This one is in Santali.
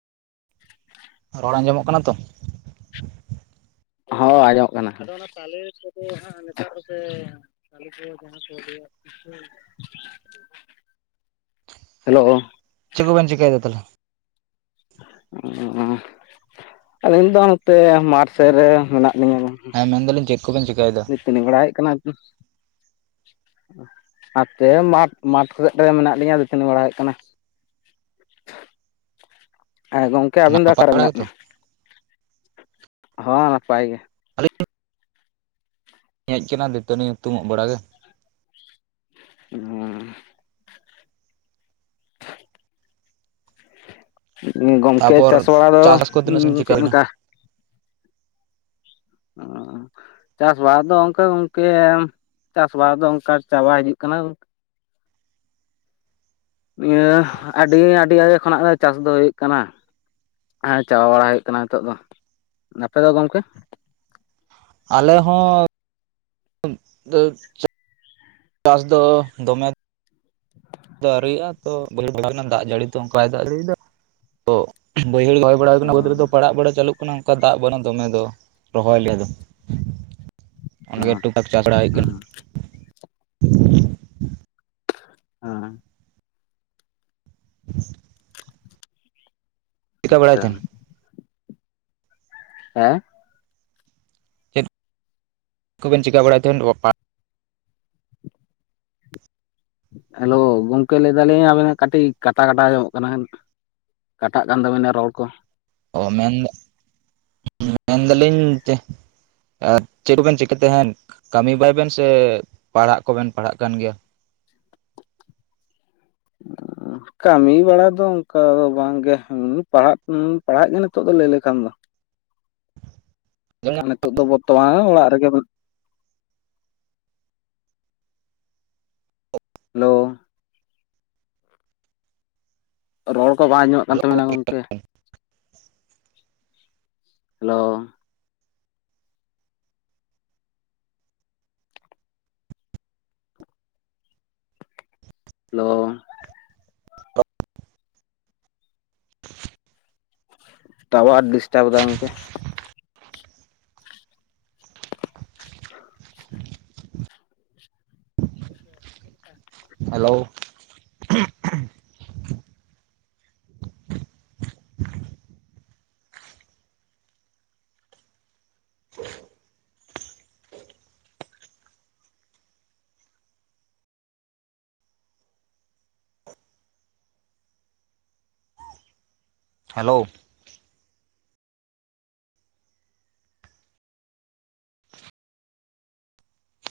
[inaudible] ᱨᱚᱲ ᱟᱸᱡᱚᱢᱚᱜ ᱠᱟᱱᱟ ᱛᱚ᱾ ᱦᱚᱸ ᱟᱸᱡᱚᱢᱚᱜ ᱠᱟᱱᱟ᱾ [unintelligible] [inaudible] [unintelligible] ᱦᱮᱞᱳ᱾ ᱪᱮᱫ ᱠᱚ ᱵᱮᱱ ᱪᱤᱠᱟᱹᱭ ᱮᱫᱟ ᱛᱟᱦᱚᱞᱮ? ᱚ ᱟᱹᱞᱤᱧ ᱫᱚ ᱱᱚᱛᱮ ᱢᱟᱴ ᱥᱮᱫ ᱨᱮ ᱢᱮᱱᱟᱜ ᱞᱤᱧᱟᱹ᱾ ᱦᱮᱸ ᱢᱮᱱ ᱫᱟᱞᱤᱧ ᱪᱮᱫ ᱠᱚᱵᱮᱱ ᱪᱤᱠᱟᱹᱭ ᱮᱫᱟ? [unintelligible] ᱵᱮᱲᱟ ᱦᱮᱡ [inaudible] ᱟᱛᱮ ᱢᱟᱴᱷ, ᱢᱟᱴᱷ ᱠᱚᱨᱮᱫ ᱨᱮ ᱢᱮᱱᱟᱜ ᱞᱤᱧᱟᱹ ᱫᱟᱹᱛᱟᱹᱱᱤ ᱵᱟᱲᱟ ᱦᱩᱭᱩᱜ ᱠᱟᱱᱟ᱾ [inaudible] ᱦᱮᱸ ᱜᱚᱝᱠᱮ ᱟᱵᱮᱱ ᱫᱚ ᱱᱟᱯᱟᱭ ᱟᱠᱟᱨᱮ ᱵᱟᱲᱟ ᱢᱮᱱᱟᱜ ᱜᱮᱛᱚ ᱢᱮᱭᱟ? ᱦᱚᱸ ᱱᱟᱯᱟᱭ ᱜᱮ᱾ ᱟᱞᱤᱧ [inaudible] ᱦᱮᱡ ᱠᱟᱱᱟ ᱫᱟᱹᱛᱟᱹᱱᱤ ᱦᱩᱛᱩᱢ-ᱚᱜ ᱵᱟᱲᱟ ᱜᱮ᱾ ᱦᱩᱸᱻ ᱜᱚᱝᱠᱮ ᱛᱟᱯᱚᱨ ᱪᱟᱥ ᱵᱟᱲᱟ ᱫᱚ ᱪᱟᱥᱵᱟᱥ ᱠᱚ ᱛᱤᱱᱟᱹᱜ ᱥᱟᱺᱜᱤᱧ ᱪᱤᱠᱟᱹ ᱪᱮᱫ ᱦᱩᱭᱱᱟ ᱞᱮᱠᱟ? ᱚ ᱪᱟᱥ-ᱵᱟᱥ ᱫᱚ ᱚᱱᱠᱟ ᱜᱚᱝᱠᱮ ᱪᱟᱥ-ᱵᱟᱥ ᱫᱚ ᱚᱱᱠᱟ ᱪᱟᱵᱟ ᱦᱤᱡᱩᱜ ᱠᱟᱱᱟ᱾ ᱱᱤᱭᱟᱹ ᱟᱹᱰᱤ ᱟᱹᱰᱤ ᱟᱭᱳ ᱠᱷᱚᱱᱟᱜ ᱜᱮ ᱪᱟᱥ ᱫᱚ ᱦᱩᱭᱩᱜ ᱠᱟᱱᱟ᱾ ᱦᱮᱸ ᱪᱟᱵᱟ ᱵᱟᱲᱟ ᱦᱩᱭᱩᱜ ᱠᱟᱱᱟ ᱱᱤᱛᱚᱜ ᱫᱚ᱾ ᱢᱟᱱᱮ ᱟᱯᱮ ᱫᱚ ᱜᱚᱝᱠᱮ? ᱟᱞᱮ ᱦᱚᱸᱻ [inaudible] ᱪᱟᱥ ᱫᱚ ᱫᱚᱢᱮ ᱟᱹᱣᱨᱤᱭ-ᱟ ᱛᱚ [unintelligible] ᱫᱟᱜ ᱡᱟᱹᱲᱤ ᱛᱚ ᱚᱱᱠᱟᱭ ᱫᱟᱜ ᱡᱟᱹᱲᱤᱭ ᱫᱟᱭ ᱛᱚ᱾ ᱵᱟᱹᱭᱦᱟᱹᱲ ᱦᱚᱭ ᱵᱟᱲᱟ ᱚ ᱟᱠᱟᱱᱟ ᱵᱟᱹᱫᱽ ᱨᱮᱫᱚ ᱯᱟᱲᱟᱜ ᱵᱟᱲᱟ ᱵᱟᱲᱟ ᱪᱟᱞᱩᱜ ᱠᱷᱚᱱᱟᱜ ᱚᱱᱠᱟ ᱫᱟᱜ ᱵᱟᱹᱱᱩᱜ ᱫᱚᱢᱮ ᱫᱚ, ᱨᱚᱦᱚᱭ ᱞᱮᱭᱟ ᱫᱚ᱾ ᱚᱸᱰᱮ ᱚ ᱜᱮ ᱴᱩᱠ-ᱴᱟᱠ ᱪᱟᱥ ᱵᱟᱲᱟ ᱦᱩᱭᱩᱜ ᱠᱟᱱᱟ᱾ [inaudible] ᱦᱮᱸ [inaudible] ᱪᱤᱠᱟᱹ ᱵᱟᱲᱟᱭ ᱟᱪᱪᱷᱟ, ᱛᱟᱦᱮᱱ ᱦᱮᱸ? ᱪᱮᱫ ᱠᱚᱵᱮᱱ ᱪᱤᱠᱟ ᱵᱟᱲᱟᱭ ᱛᱟᱸᱦᱮᱱ [unintelligible] ᱦᱮᱞᱳ ᱜᱚᱝᱠᱮ ᱞᱟᱹᱭ ᱫᱟᱞᱤᱧ ᱟᱵᱮᱱᱟᱜ ᱠᱟᱴᱤᱡ ᱠᱟᱴᱟ ᱠᱟᱴᱟ ᱟᱸᱡᱚᱢᱚᱜ ᱠᱟᱱᱟ, ᱠᱟᱴᱟᱜ ᱠᱟᱱ ᱛᱟᱵᱤᱱᱟ ᱨᱚᱲ ᱠᱚ ᱾ ᱚ ᱢᱮᱱ ᱫᱟ ᱢᱮᱱᱫᱟᱞᱤᱧ ᱡᱮ ᱟᱨ ᱪᱮᱫ ᱠᱚᱵᱮᱱ ᱪᱤᱠᱟᱹ ᱛᱟᱸᱦᱮᱱ, ᱠᱟᱹᱢᱤ ᱵᱟᱲᱟᱭ ᱵᱮᱱ ᱥᱮ ᱯᱟᱲᱦᱟᱜ ᱠᱚᱵᱮᱱ ᱯᱟᱲᱦᱟᱜ ᱠᱟᱱ ᱜᱮᱭᱟ? [inaudible] ᱠᱟᱹᱢᱤ ᱵᱟᱲᱟ ᱫᱚ ᱚᱱᱠᱟ ᱫᱚ ᱵᱟᱝᱜᱮ, ᱯᱟᱲᱦᱟᱜ ᱯᱟᱲᱦᱟᱜ ᱜᱮ ᱱᱤᱛᱚᱜ ᱫᱚ ᱞᱟᱹᱭ ᱞᱮᱠᱷᱟᱱ ᱫᱚ ᱾ ᱟᱨ ᱱᱤᱛᱳᱜ ᱫᱚ ᱵᱚᱨᱛᱚᱢᱟᱱ ᱚᱲᱟᱜ ᱨᱮᱜᱮ ᱵᱚᱱ ᱦᱮᱞᱳ ᱨᱚᱲ ᱠᱚ ᱵᱟᱝ ᱟᱸᱡᱚᱢᱚᱜ ᱠᱟᱱ ᱦᱮᱞᱳ ᱛᱟᱵᱮᱱᱟ ᱜᱚᱝᱠᱮ, ᱦᱮᱞᱳ ᱦᱮᱞᱳ ᱴᱟᱣᱟᱨ ᱰᱤᱥᱴᱟᱵ ᱫᱟᱭ ᱜᱚᱝᱠᱮ ᱾ Hello hello